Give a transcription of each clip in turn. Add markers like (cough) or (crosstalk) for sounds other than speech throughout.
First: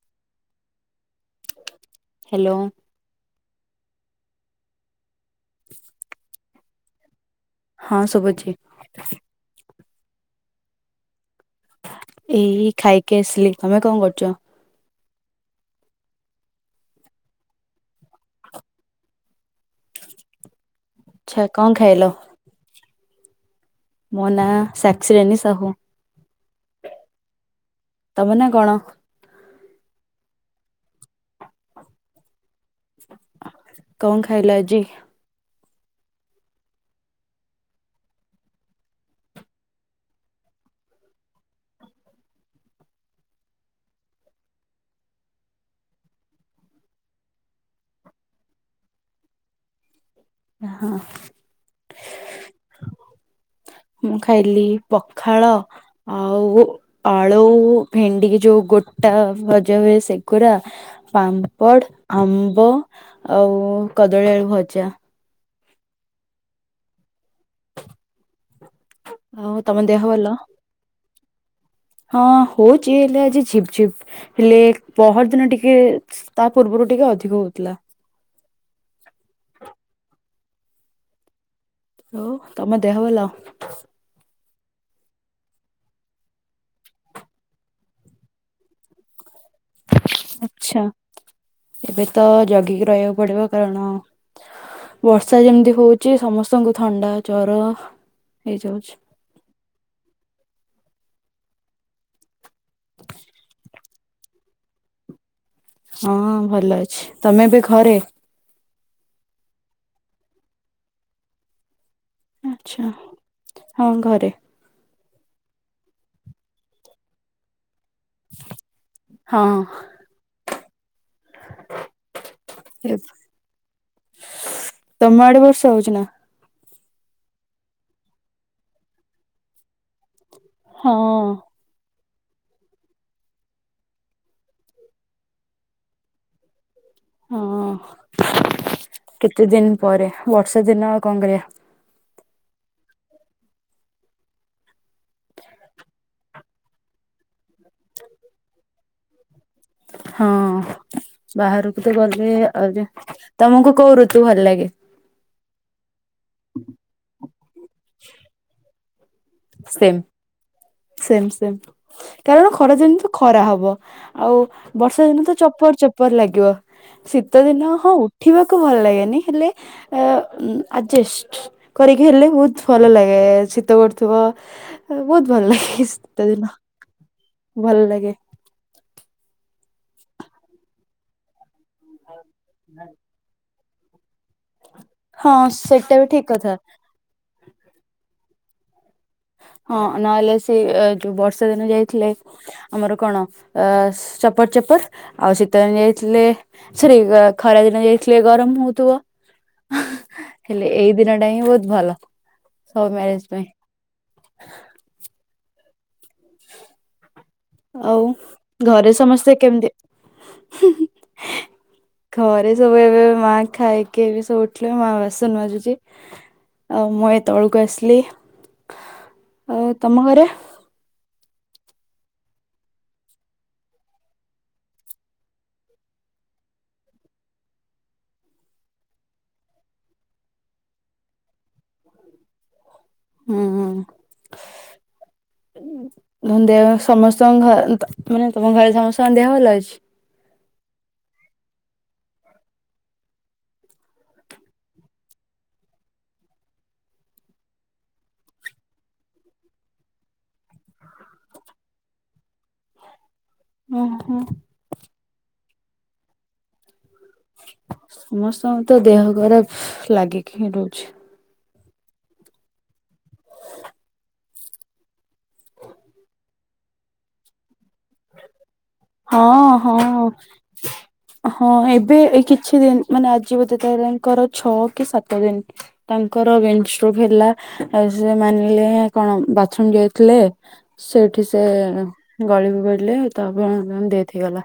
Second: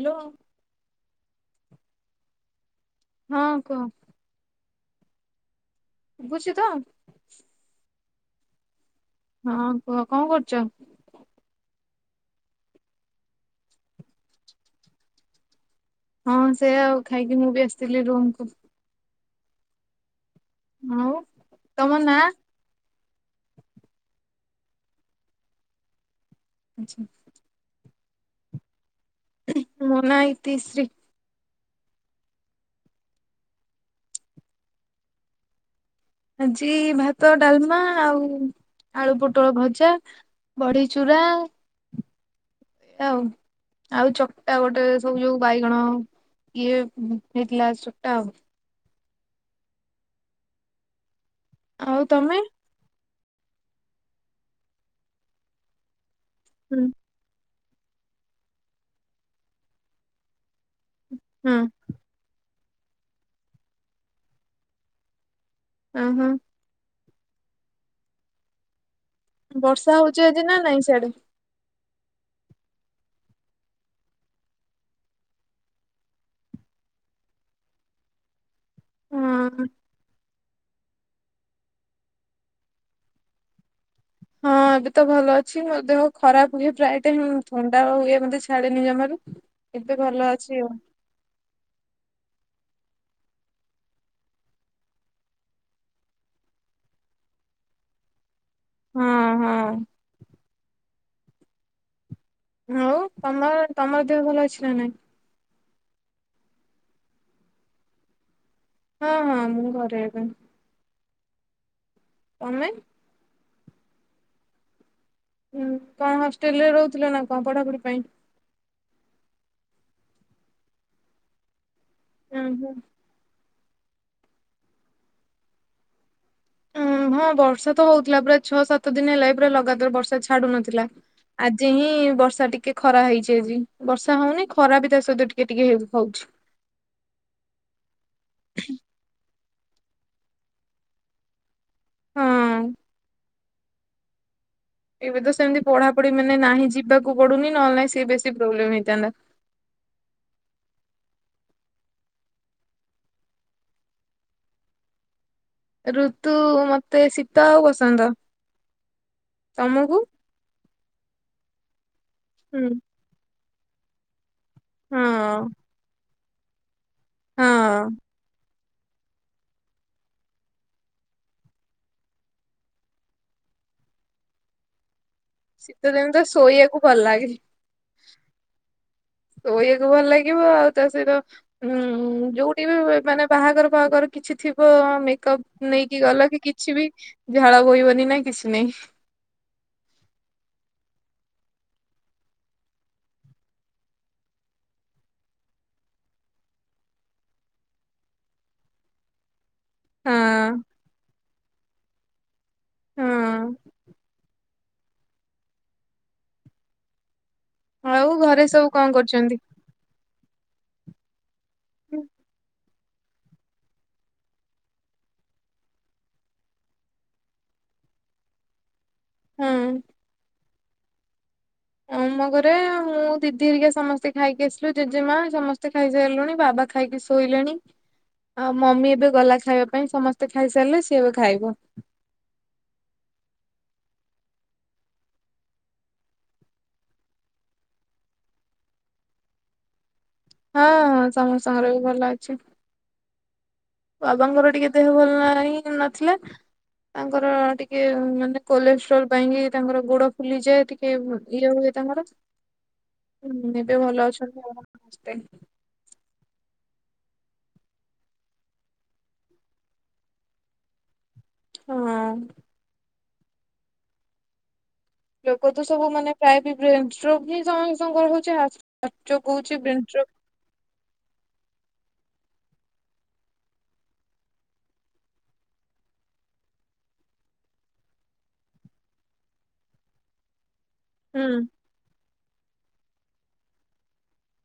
Hello. Hello. ହଁ କହ। (inaudible) (unintelligible) ତ? ହଁ ଶୁଭୁଛି। ହଁ କୁହ କଣ କରୁଚ? ଏଇ ଖାଇକି ଆସିଲି ତମେ କଣ କରୁଚ? ହଁ ସେ ଆଉ ଖାଇକି ମୁଁ ବି ଆସିଥିଲି ରୁମ କୁ। ଆଉ ଆଛା କଣ ତମ ଖାଇଲ? ନାଁ? ମୋ ନାଁ ସାକସ୍କ ରେନୀ ସାହୁ। ଆଛା। ତମ ନା କଣ? ମୋ ନା ଇତିଶ୍ରୀ। କଣ ଖାଇଲ ଆଜି? ଆଜି ଭାତ, ଡାଲମା ଆଉ ଆଳୁ ପୋଟଳ ଭଜା ବଢି ଚୁରା ଆଉ, ଆଉ ଚକଟା ଗୋଟେ, ସବୁ ଯୋଉ ବାଇଗଣ ଇଏ ମିଲା ସୁଟା ଆଉ ଏ ହଁ ଆଉ ତମେ? ମୁଁ ଖାଇଲି ପଖାଳ ଆଉ ହୁଁ ଆଳୁ ଭେଣ୍ଡି କୁ ଯୋଉ ଗୋଟା ଭଜା ହୁଏ, ସେଗୁରା ହଁ ପାମ୍ପଡ, ଆମ୍ବ ଆଉ କଦଳୀ ଆଳୁ ଭଜା। ଅ ହଁ। ଆଉ ତମ ବର୍ଷା ଦେହ ଭଲ ହଉଛି ଆଜି ନା ନାଇଁ ସିଆଡେ? ହଁ ହଉଛି ହେଲେ ଆଜି ଝିପ୍ ଝିପ୍ ହେଲେ ପହରଦିନ ଟିକେ ତା ପୂର୍ବରୁ ଟିକେ ଅଧିକ ହେଉଥିଲା। ହଁ। ଆଉ ତମ ଦେହ ଭଲ? ହଁ ଏବେ ତ ଭଲ ଅଛି। ମୋ ଦେହ ଖରାପ ହୁଏ ପ୍ରାୟ ଟାଇମ୍, ଥଣ୍ଡା ହୁଏ ମତେ ଛାଡେନି ଜମାରୁ। ଏବେ ଆଛା। ଭଲ ଅଛି ଆଉ ଏବେ ତ ଜଗିିକି ରହିବାକୁ ପଡିବ। କାରଣ ବର୍ଷା ଯେମିତି ହଉଛି ସମସ୍ତଙ୍କୁ ଥଣ୍ଡା ଜର ହେଇଯାଉଛି। ହଁ, ହଁ। ହଉ ତମର, ତମର ଦେହ ଭଲ ଅଛି ନା ନାଇଁ? ହଁ ଭଲ ଅଛି। ତମେ ବି ଘରେ? ହଁ-ହଁ ମୁଁ ଘରେ ଏବେ। ତମେ ଆଛା। ହଁ ଘରେ। ହୁଁ କଣ ହଷ୍ଟେଲ ରେ ରହୁଥିଲେ ନା କଣ ପଢାପଢି ପାଇଁ? ହଁ। ହୁଁ, ହୁଁ। ତମ ଆଡେ ବର୍ଷା ହଉଛି ନା? ଉଁ ହଁ ବର୍ଷା ତ ହଉଥିଲା। ପୁରା ଛଅ ସାତ ଦିନ ହେଲା, ପୁରା ଲଗାତାର ବର୍ଷା ଛାଡୁ ନଥିଲା। ହଁ ଆଜି ହିଁ ବର୍ଷା ଟିକେ ଖରା ହେଇଛି ଆଜି। ବର୍ଷା ହଉନି, ଖରା ବି ତା ସହିତ ଟିକେ ଟିକେ ହଉଛି। ହଁ କେତେ ଦିନ ପରେ। ବର୍ଷା ଦିନ ଆଉ କଣ କରିବା? ହଁ। ଏବେ ତ ସେମିତି ପଢାପଢି ମାନେ ନାହିଁ, ଯିବାକୁ ପଡୁନି ନହେଲେ ନାଇଁ ସେ ବେଶୀ ପ୍ରୋବ୍ଲେମ ହେଇଥାନ୍ତା। ହଁ ବାହାରକୁ ତ ଗଲେ ଆଉ ଯେ ତମକୁ କୋଉ ଋତୁ ଭଲ ଲାଗେ? ଋତୁ ମତେ ଶୀତ ଆଉ ବସନ୍ତ। ତମକୁ? Same same. କାରଣ ଖରା ହୁଁ। ଦିନେ ତ ଖରା ହବ। ଆଉ ବର୍ଷା ଦିନ ତ ହଁ ଚପର ଚପର ଲାଗିବ। ଶୀତ ଦିନ ହଉ ହଁ ଉଠିବା କୁ ଭଲ ଲାଗେନି। ହେଲେ ଆଜେଷ୍ଟ କରିକି ହେଲେ ବହୁତ ଭଲ ଲାଗେ। ଶୀତ କରୁଥିବ ବହୁତ ଭଲ ଲାଗେ ଶୀତଦିନେ ଶୀତ ତ ଦିନ ଶୋଇବାକୁ ଭଲ ଲାଗେ। ଭଲ ଲାଗେ। ସୋଇଆକୁ ଭଲ ଲାଗିବ। ଆଉ ତା ସହିତ ହୁଁ ଯୋଉଠି ବି ମାନେ ବାହାଘର ଫାହାଘର କିଛି ଥିବ ହଁ ମେକପ ସେଟା ବି ନେଇକି ଠିକ ଗଲ କି କଥା କିଛି ବି, ଝାଳ ବୋହିବନି ନା, କିଛି ନାଇଁ। ହଁ ନହେଲେ ସେ ଯୋଉ ବର୍ଷା ଦିନ ଯାଇଥିଲେ। ଆମର କଣ ଅ ଚପଟ ଚପଟ ଆଉ ଶୀତ ଦିନ ଯାଇଥିଲେ। ସରି ଖରା ଦିନ ଯାଇଥିଲେ ଗରମ ହଉଥିବ। ହଁ ହେଲେ ଏଇ ଦିନ ଟା ହିଁ ବହୁତ ଭଲ ସବୁ ମ୍ୟାରେଜ ପାଇଁ। ହଁ। ଆଉ ସବୁ କଣ ଘରେ ସମସ୍ତେ କରୁଛନ୍ତି? କେମିତି? ଘରେ ସବୁ ଏବେ ମାଆ ଖାଇକି ଏବେ ସବୁ ଉଠିଲେ ମା ବାସନ ମାଜୁଛି। ଆ ମୁଁ ଏଇ ତଳକୁ ଆସିଲି। ଆଉ ହୁଁ। ତମ ଘରେ? ଆମ ଘରେ ମୁଁ ଦିଦି ହେରିକା ସମସ୍ତେ ଖାଇକି ଆସିଲୁ ଜେଜେମା ସମସ୍ତେ ଖାଇସାରିଲୁଣି। ବାବା ଖାଇକି ଶୋଇଲେଣି। ଆଉ ମମି ଏବେ ଗଲା ଖାଇବା ପାଇଁ ସମସ୍ତେ ଖାଇସାରିଲେ ସିଏ ଏବେ ଖାଇବ। ହୁଁ ହୁଁ। ଦେହ ସମସ୍ତଙ୍କ ଘ ମାନେ ତମ ଘରେ ସମସ୍ତଙ୍କ ଦେହ ଭଲ ଅଛି? ହଁ-ହଁ ସମସ୍ତଙ୍କର ବି ଭଲ ଅଛି। ବାବାଙ୍କର ଟିକେ ଦେହ ଭଲ ନାହିଁ ନଥିଲା। ତାଙ୍କର ଟିକେ ମାନେ କୋଲେଷ୍ଟ୍ରୋଲ ପାଇଁକି ତାଙ୍କର ଗୋଡ ଫୁଲିଯାଏ ଟିକେ। କେ ଇଏ ହୁଏ ତୁମର। (inaudible) ହୁଁ ଏବେ ଭଲ ଓହୋ ଅଛନ୍ତି ଆମର ସମସ୍ତେ। ସମସ୍ତଙ୍କର ତ ଦେହ ଖରାପ ଲାଗିକି ହିଁ ରହୁଛି। ହଁ। ଲୋକ ତ ସବୁ ମାନେ ପ୍ରାୟ ବି ବ୍ରେନଷ୍ଟ୍ରୋକ୍ ହିଁ ସମ ର ହଉଚି ହାର୍ଟଚୋକ୍ ହଁ ହଉଚି, ହଁ ବ୍ରେନଷ୍ଟ୍ରୋକ (inaudible) ହଁ ଏବେ ଏ କିଛି ଦିନ ମାନେ ଆଜି ବୋଧେ ତାହେଲେଙ୍କର ଛଅ କି ସାତ ଦିନ। ତାଙ୍କର ବ୍ରେନ ଷ୍ଟ୍ରୋକ ହେଲା। ଆଉ ସେ ମାନିଲେ କଣ ବାଥରୁମ ଯାଇଥିଲେ ସେଇଠି ହୁଁ ସେ ଗଳିକୁ ଗଳିଲେ ତାପରେ ଡେଥ ହେଇ ଗଲା।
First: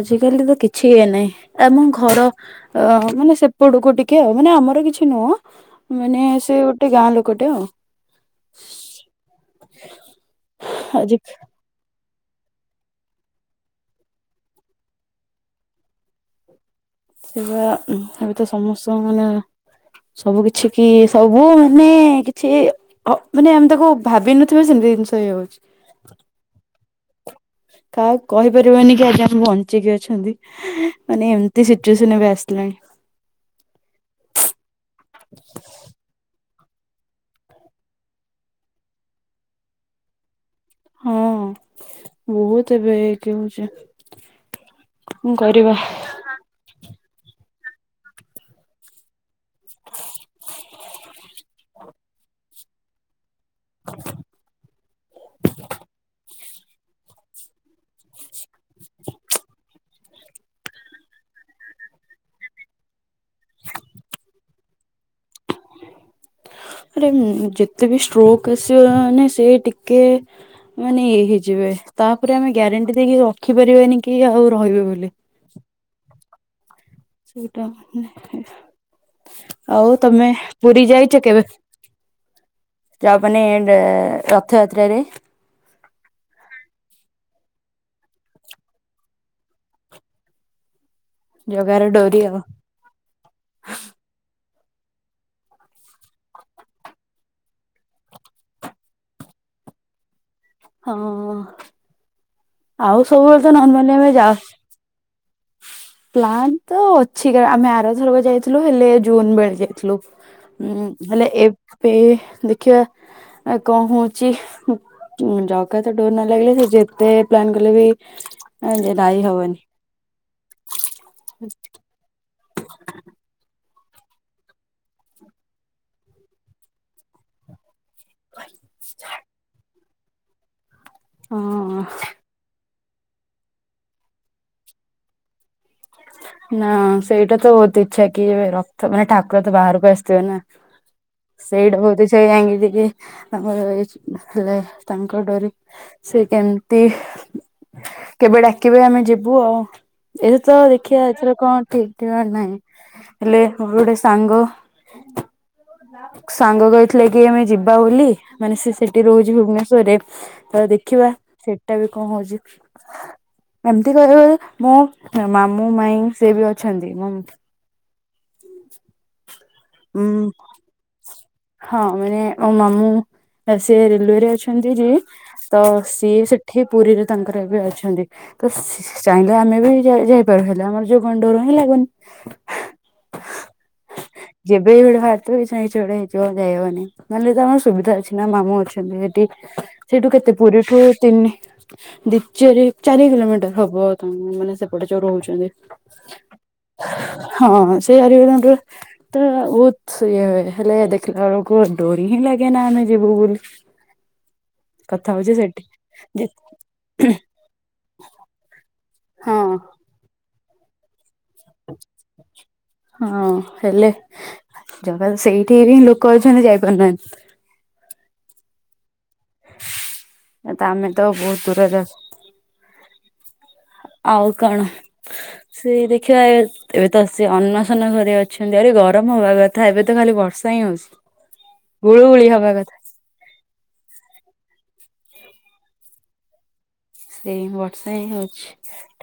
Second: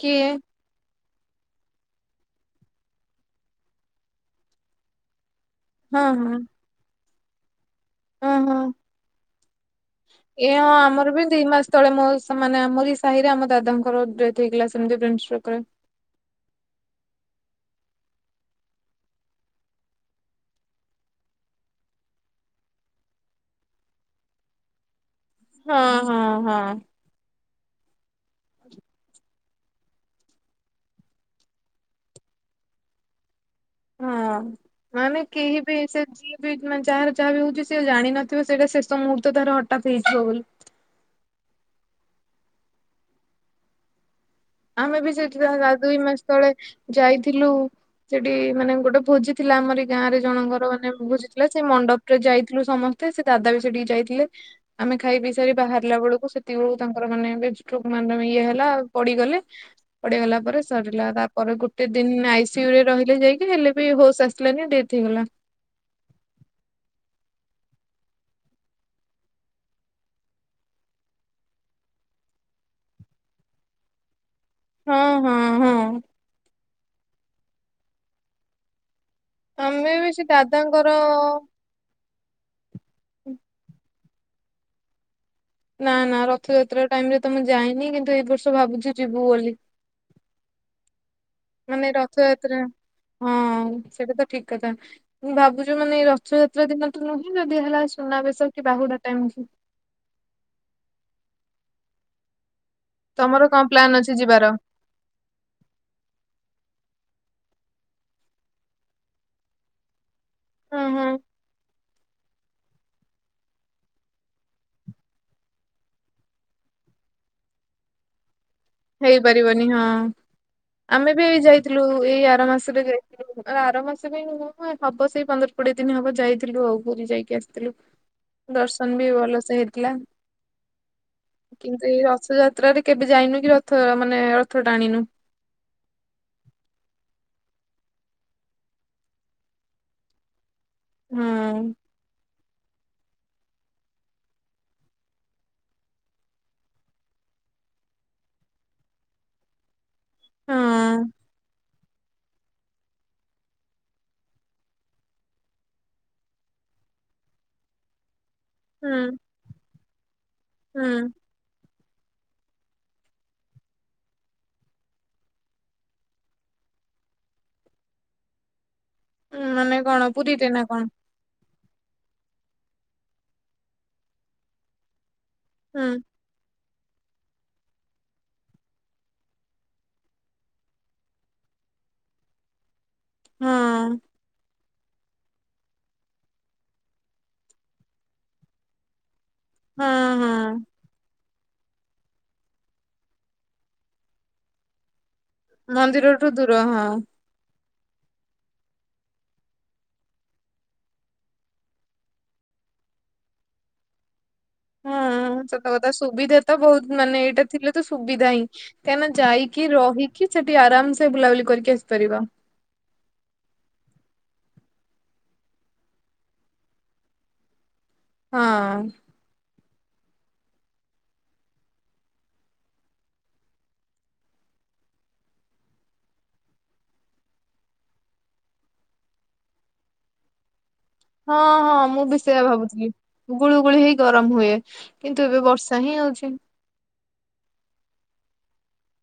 କିଏ ତ କି ଛି ଇଏ ନାହିଁ ଆମ ଘର ଅ ମାନେ ସେପଟକୁ ଟିକେ ଆଉ ମାନେ ଆମର କିଛି ନୁହଁ। ହଁ ମାନେ ହଁ ସେ ଗୋଟେ ଗାଁ ଲୋକଟେ ଆଉ। ଓହୋ ଏ ଆମର ଆଜି ବି ଦି ମାସ। ତଳେ ମୋ ସେମାନେ ଆମରି ସାହିରେ ଆମ ଦାଦାଙ୍କ ଡେଥ ହେଇଗଲା ସେମିତିରେ। ସେ ପା ଏବେ ତ ସମସ୍ତ ମାନେ ସବୁ କିଛି କି ସବୁ ମାନେ କିଛି ଅ ମାନେ ଆମେ ତାକୁ ଭାବିିନଥିବା ସେମିତି ଜିନିଷ ହେଇଯାଉଛି। ହଁ-ହଁ-ହଁ। କାହାକୁ କହିପାରିବାନି କି ଆଜି ଆମେ ବଞ୍ଚିକି ଅଛନ୍ତି। ମାନେ ଏମିତି ସିଚୁଏସନ ଏବେ ଆସିଲାଣି। ହଁ। ମାନେ କେହି ବି ସେ ଯିଏ ବି ମାନେ ଯାହାର ଯାହା ବି ହଉଛି ସେ ଜାଣିିନଥିବ ସେଇଟା ଶେଷ ମୁହୂର୍ତ୍ତ ତାର ହଠାତ୍ ହେଇଯିବ ବୋଲି। ହଁ ବହୁତ ଏବେ ଏକେ ହଉଛି। ଆମେ ବି କଣ ସେଠି ତାଙ୍କ କରିବା ଦୁଇ ମାସ ତଳେ ଯାଇଥିଲୁ। ସେଇଠି ମାନେ ଗୋଟେ ଭୋଜି ଥିଲା ଆମର ଏଇ ଗାଁ ରେ ଜଣଙ୍କର ମାନେ ଭୋଜିଥିଲା ସେ ମଣ୍ଡପ ରେ ଯାଇଥିଲୁ ସମସ୍ତେ। ସେ ଦାଦା ବି ସେଠିକି ଯାଇଥିଲେ ଆମେ ଖାଇ ପିଇସାରି ବାହାରିଲା ବେଳକୁ ସେ ସେତିକି ବେଳକୁ ତାଙ୍କର ମାନେ ବ୍ରେନଷ୍ଟ୍ରୋକ ମାନେ ଇଏ ହେଲା ଆଉ ପଡିଗଲେ। (inaudible) ପଡି ଗଲା ପରେ ସରିଲା ତାପରେ ଗୋଟେ ଦିନ ଆଇସିୟୁ ରେ ରହିଲେ ଯାଇକି ହେଲେ ବି ହୋସ୍ ଆସିଲାନି ଡେରି ହେଇଗଲା। ଆରେ ଯେତେ ବି ଷ୍ଟ୍ରୋକ ଆସିବ ସେ ଟିକେ ମାନେ ଇଏ ହେଇଯିବେ, ତାପରେ ଆମେ ଗ୍ୟାରେଣ୍ଟି ଦେଇକି ରଖିପାରିବେନି କି ଆଉ ରହିବେ ବୋଲି ହଁ ହଁ ହଁ ସେଟା ଆମେ ଆଉ ବି ସେ ତମେ ପୁରୀ ଦାଦାଙ୍କର ଯାଇଛ କେବେ? ଯ ମାନ ରଥଯାତ୍ରାରେରେ ନା ନା ରଥଯାତ୍ରା ଟାଇମ ରେ ତ ମୁଁ ଯାଇନି କିନ୍ତୁ ଏଇର୍ଷ ଭାବୁଛି ଯିବୁ ବୋଲି ଜଗାର ମାନେ ଡୋରି ଆଉ ରଥଯାତ୍ରା ହଁ, ସେଇଟା ତ ଠିକ କଥା। ମୁଁ ଭାବୁଛି ମାନେ ଏଇ ରଥଯାତ୍ରା ଦିନ ତ ନୁହେଁ ଯଦି ହେଲା ସୁନାବେେଶ କି ବାହୁଡା ଟାଇମ କି ହଁ ଅଁ ଆଉ ସବୁବେଳେ ତମର ତ କଣ ନରମାଲି ପ୍ଲାନ୍ ଆମେ ଅଛି ଯାଉ। ଯିବାର? ପ୍ଲାନ୍ ତ ଅଛି, ଆମେ ଆରଥରକ ଯାଇଥିଲୁ ହେଲେ ଜୁନ ବେଳେ ଯାଇଥିଲୁ। ହଁ ହୁଁ ହଁ ହେଲେ ଏବେ ଦେଖିବା ଆଉ କଣ ହଉଛି ଜକା ତ ଡୋର ନ ଲାଗିଲେ ସେ ଯେତେ ପ୍ଲାନ୍ କଲେ ବି ଯାଇ ହବନି। ହେଇପାରିବନି ହଁ, ଆମେ ବି ଏ ଯାଇଥିଲୁ। ଏଇ ଆର ମାସରେ ଯାଇଥିଲୁ, ଆର ମାସ ପାଇଁ ନୁ ହବ ସେଇ ପନ୍ଦର କୋଡିଏ ଦିନ ହବ ଯାଇଥିଲୁ ଆଉ ପୁରୀ ଯାଇଥିଲୁ। ଆସିଥିଲୁ, ଦର୍ଶନ ବି ଭଲସେ ହେଇଥିଲା। ହଁ କିନ୍ତୁ ଏଇ ରଥଯାତ୍ରାରେ କେବେ ଯାଇନୁ, କି ରଥ ମାନେ ରଥ ଟାଣିନୁ। ନା ସେଇଟା ତ ବହୁତ ଇଛା, କି ଏ ରକ୍ଥ ମାନେ ଠାକୁର ତ ବାହାରକୁ ଆସିଥିବେ ନା? ହଁ ସେଇଟା ବହୁତ ସେଇ ଆଙ୍ଗ ଟି ଆମର ଏଇ ହେଲେ ତାଙ୍କ ଡରି ସେ କେମିତି? କେବେ ଡାକିବେ ଆମେ ଯିବୁ ଆଉ ଏ ଶିକ୍ଷା ହଁ ଏଥିରେ କଣ ଠିକଠିକଣା ନାହିଁ, ହେଲେ ମୋର ଗୋଟେ ସାଙ୍ଗ ସାଙ୍ଗ କହିଥିଲେ କି ଆମେ ଯିବା ବୋଲି ମାନେ ସେ ହୁଁ ସେଠି ରହୁଛି ଭୁବନେଶ୍ଵରରେ ତ ହୁଁ ଦେଖିବା। ସେଟା ବି କଣ ହଉଛି ଏମିତି କହିବ ମୁଁ ମ ମୁଁ ମାଇ ସେ ବି ଅଛନ୍ତି ମ (inaudible) ଉଁ ମାନେ? କଣ ହୁଁ ଉଁ ପୁରୀରେ ନା କଣ ହଁ ମାନେ ମୋ ମାମୁଁ ସି ରେଲୱେରେ ଅଛନ୍ତି ଯେ ତ ହୁଁ ସିଏ ସେ ଏଠି ପୁରୀରେ ତାଙ୍କର ଏବେ ଅଛନ୍ତି। ତ ଚାହିଁଲେ ଆମେ ବି ଯାଇପାରୁ ହେଲା ଆମର ଯୋଉ ଗଣ୍ଡରୁ ହିଁ ଲାଗୁନି। ହଁ ଅଁ (unintelligible) ଯାଇହବନି ନହେଲେ ତ ଆମର ସୁବିଧା ଅଛି ନା ମାମୁଁ ଅଛନ୍ତି ସେଠି ହଁ ସେଇଠୁ କେତେ ହଁ ପୁରୀଠୁ ତିନି ଦ୍ୱିତୀୟରେ ଚାରି କିଲୋମିଟର ହବ, ତମ ମାନେ ସେପଟେ ଯୋଉ ରହୁଛ। ମନ୍ଦିରଠୁ ଦୂର ହଁ ହଁ ସେଇ (unintelligible) ତ ବତ ଇଏ ହେଲେ ଦେଖିଲା ବେଳକୁ ଡୋରି ହିଁ ଲାଗେ ନା, ଆମେ ଯିବୁ ବୋଲି (unintelligible) ହଉଛି ହୁଁ ସତ ସେଠି କଥା, ଯେ ସୁବିଧା ତ ବହୁତ ମାନେ ଏଇଟା ଥିଲେ ତ ସୁବିଧା ହିଁ, କାହିଁକିନା ହଁ ଯାଇକି ରହିକି ସେଠି ଆରାମସ ବୁଲାବୁଲି କରିକି ଆସିପାରିବ। ହଁ ହେଲେ ଜଗା କୁ ସେଇଠି ବିଁ ଲୋକ ଅଛନ୍ତି ଯାଇପାରୁନାହାନ୍ତି। ହଁ ଅଁ ତ ଆମେ ତ ବହୁତ ଦୂରରେ ଆ ଆଉ କଣ? ସେ ଦେଖିବା ଏବେ ତ ସେ ଅନ୍ନସନ୍ନ ଘରେ ଅଛନ୍ତି, ଆରେ ଗରମ ହବା କଥା, ଏବେ ତ ଖାଲି ବର୍ଷା ହିଁ ହଉଛି। ହଁ ହଁ ମୁଁ ବି ଗୁଳୁଗୁଳି ସେୟା ହବା କଥା ଭାବୁଥିଲି। ଗୁଳୁ ଗୁଳି ହେଇ ଗରମ ହୁଏ କିନ୍ତୁ ଏବେ ବର୍ଷା ହିଁ ହଉଛି। ସେଇ ବର୍ଷା ହିଁ ହଉଛି।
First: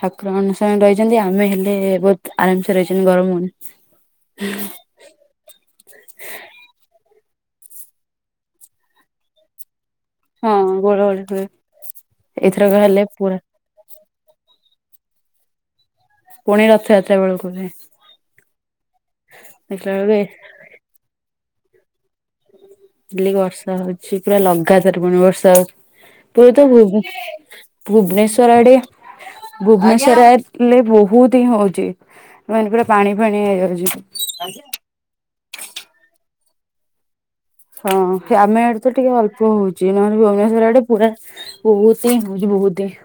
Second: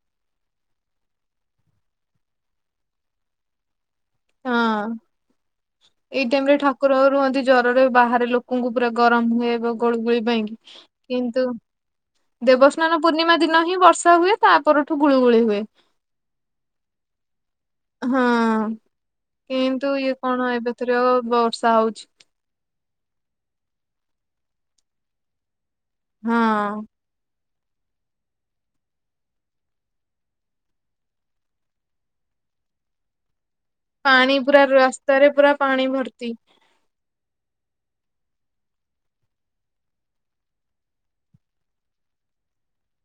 ଠାକୁର ଅଣସରରେ ରହିଛନ୍ତି ଆମେ ହେଲେ ବହୁତ ଆରାମସେ ରହିଛନ୍ତି, ଗରମ ହଉନି। ହଁ। ଏଇ ଟାଇମ ରେ ଠାକୁର ରୁହନ୍ତି ଜ୍ୱରରେ ବାହାରେ ଲୋକଙ୍କୁ ପୁରା ଗରମ ହୁଏ ଗୁଳୁଗୁଳି ହଁ ପାଇଁକି ଗୋଳଗୋଳି ହୁଏ କିନ୍ତୁ ଏଇଥରକ ଦେବସ୍ନାନ ହେଲେ ପୂର୍ଣ୍ଣିମା ପୁରା ଦିନ ହିଁ ବର୍ଷା ହୁଏ ତା ପରଠୁ ଗୁଳୁଗୁଳି ହୁଏ। ପୁଣି ରଥଯାତ୍ରା ବେଳକୁ ହୁଏ। ହଁ ଦେଖିଲା କିନ୍ତୁ ଇଏ ବେଳକୁ କଣ ଏବେ ଥରକ ବର୍ଷା ହଉଛି। ହେ ବର୍ଷା ହଉଛି ପୁରା ଲଗାତାର ପୁଣି ବର୍ଷା ହଉଛି ପୁରା ତ ହଁ। ଭୁବନେଶ୍ଵର ଆଡେ ଭୁବନେଶ୍ଵରରେ ବହୁତ ହିଁ ହଉଛି ମାନେ ପୁରା ପାଣି ଫାଣି ହେଇଯାଉଛି। ପାଣି ପୁରା ରାସ୍ତାରେ ପୁରା ପାଣି ଭର୍ତ୍ତି। ହଁ ସେ ଆମେ ଆଡେ ତ ଟିକେ ଅଳ୍ପ ହଉଛି ନହେଲେ ଭୁବନେଶ୍ୱର ଆଡେ ପୁରା ବହୁତ ହିଁ ହଉଛି ବହୁତ ହିଁ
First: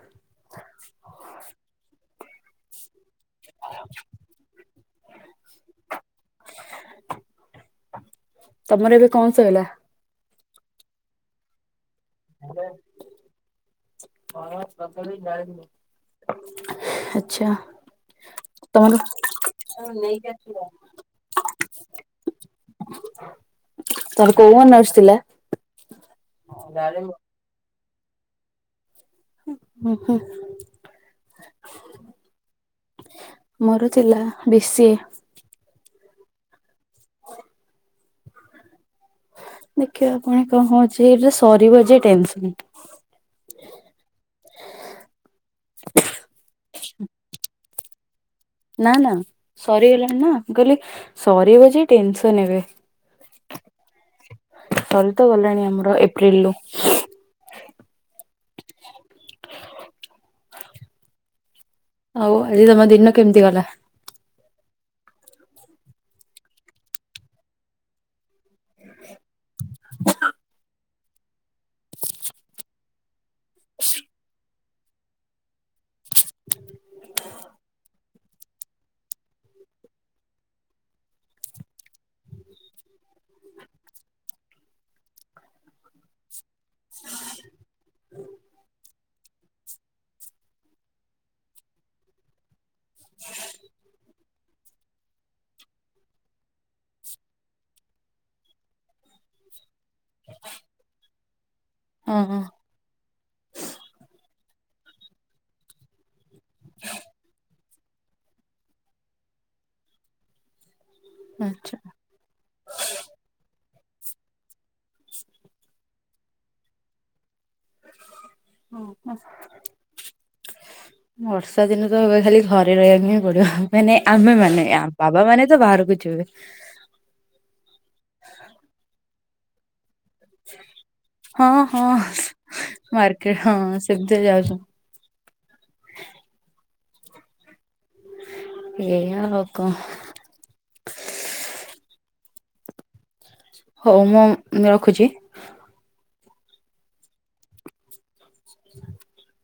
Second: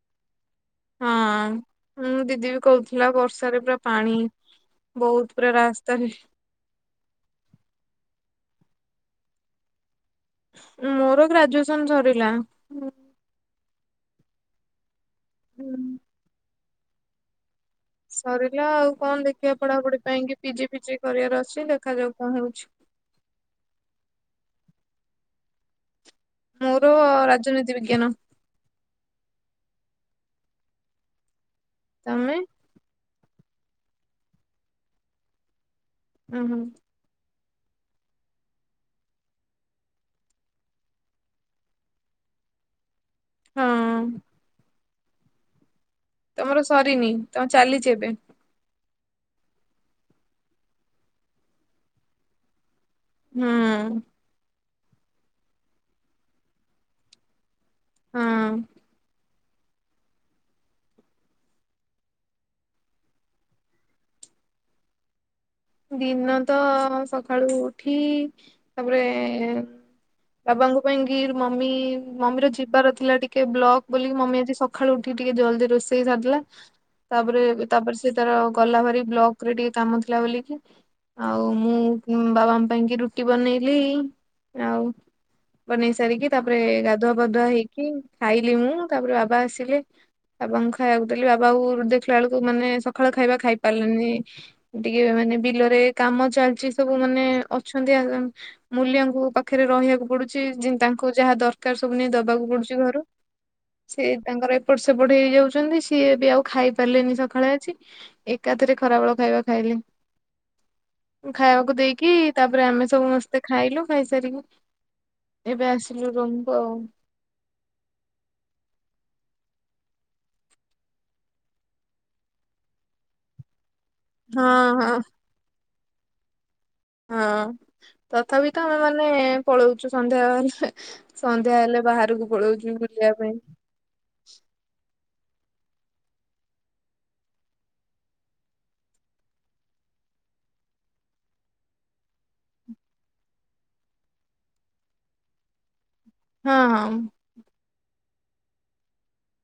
ହଁ ମୁଁ ଦିଦି ବି କହୁଥିଲା ବର୍ଷାରେ ପୁରା ପାଣି ବହୁତ ପୁରା ରାସ୍ତାରେ। ତମର ଏବେ କଣ ସଇଲା? ମୋର ଗ୍ରାଜୁଏସନ ସରିଲା। ଭାରତ ଯାଇ ହୁଁ। (unintelligible) ଆଚ୍ଛା। ସରିଲା ଆଉ ତମର କଣ ଦେଖିବା ପଢାପଢି ପାଇଁ କି ପିଜି ଫିଜି କରିବାର ଅଛି ଦେଖାଯାଉ କଣ ହଉଛି। ତାର କୋଉ ଅନରସ୍ ଥିଲା? ମୋର ରାଜନୀତି ବିଜ୍ଞାନ। (unintelligible) ତମେ? ମୋର ଥିଲା ବି ଶି ଏ। ଉଁ ହୁଁ। ଦେଖିବା ଆପଣ କଣ ହଉଚି ଏଟା ସରିବ ଯେ ଟେନସନ। ହଁ। ତମର ସରିନି ତମର ଚାଲିଛି ଏବେ? ନା ନା ସରିଗଲାଣି ନା କହିଲି ସରିବ ଯେ ଟେନସନ୍ ଏବେ। ହୁଁ। ସରି ତ ଗଲାଣି ଆମର ଏପ୍ରିଲ ରୁ। ହଁ। ହଉ ଆଜି ତମ ଦିନ କେମିତି ଗଲା? ଦିନ ତ ସକାଳୁ ଉଠି ତାପରେ ବାବାଙ୍କ ପାଇଁ କିି ମମି ମମି ର ଯିବାର ଥିଲା ଟିକେ ବ୍ଲକ ବୋଲି ମମି ଆଜି ସଖାଳୁ ଉଠିକି ଟିକେ ଜଲଦି ରୋଷେଇ ସାରିଲା। ତାପରେ ତାପରେ ସେ ତାର ଗଲା ଭାର ବ୍ଲକ ରେ ଟିକେ କାମ ଥିଲା ବୋଲିକି। ଆଉ ମୁଁ ବାବା ମା ପାଇଁ କି ରୁଟି ବନେଇଲି ଆଉ ବନେଇ ସାରିକି ତାପରେ ଗାଧୁଆ ପାଧୁଆ ହେଇକି ଖାଇଲି ମୁଁ ତାପରେ ବାବା ଆସିଲେ। ଏବଂ ଖାଇବାକୁ ଦେଲି ବାବା ଦେଖିଲା ବେଳକୁ ମାନେ ସକାଳ ଖାଇବା ଖାଇ ପାରିଲେନି। ଟିକେ ମାନେ ବିଲରେ କାମ ଚାଲିଛି ସବୁ ମାନେ ଅଛନ୍ତି ଆ ମୂଲ୍ୟଙ୍କ ପାଖରେ ରହିବାକୁ ପଡୁଛି ତାଙ୍କୁ ଯାହା ଦରକାର ସବୁ ନେଇ ହଁ ହଁ ଦବାକୁ ପଡୁଛି ଘରୁ ସିଏ ତାଙ୍କର ଏପଟ ସେପଟ ହେଇ ଯାଉଛନ୍ତି ସିଏ ଏବେ ଆଉ ଖାଇ ପାରିଲେନି ସକାଳେ ଆଜି। ଏକାଥରେ ଖରାବେଳ ଖାଇବା ଖାଇଲି। ଖାଇବାକୁ ଆଚ୍ଛା। ଦେଇକି ତାପରେ ଆମେ ସବୁ ସମସ୍ତେ ଖାଇଲୁ ଖାଇସାରିକି। ଏବେ ଆସିଲୁ ରୁମକୁ ଆଉ। ହଁ ଆ। ବର୍ଷା ଦିନ ତ ହ ଖାଲି ଘରେ ରହିବାକୁ ହିଁ ପଡିବ ମାନେ। ଆମେମାନେ ହଁ ହଁ ବାବା ମାନେ ତ ବାହାରକୁ ଯିବେ। ହଁ ତଥାପି ତ ଆମେ ମାନେ ପଳଉଚୁ ସନ୍ଧ୍ୟା ବାହାରିଲେ ସନ୍ଧ୍ୟା ହଁ ହେଲେ ହଁ ବାହାରକୁ ପଳଉଚୁ ବୁଲିବା ପାଇଁ। ଏବେ ଯାଉଚୁ। ଏଇଆ ଆଉ କ ଅଂ। ହଉ ମୁଁ ରଖୁଚି। ହଁ ହଁ। ହ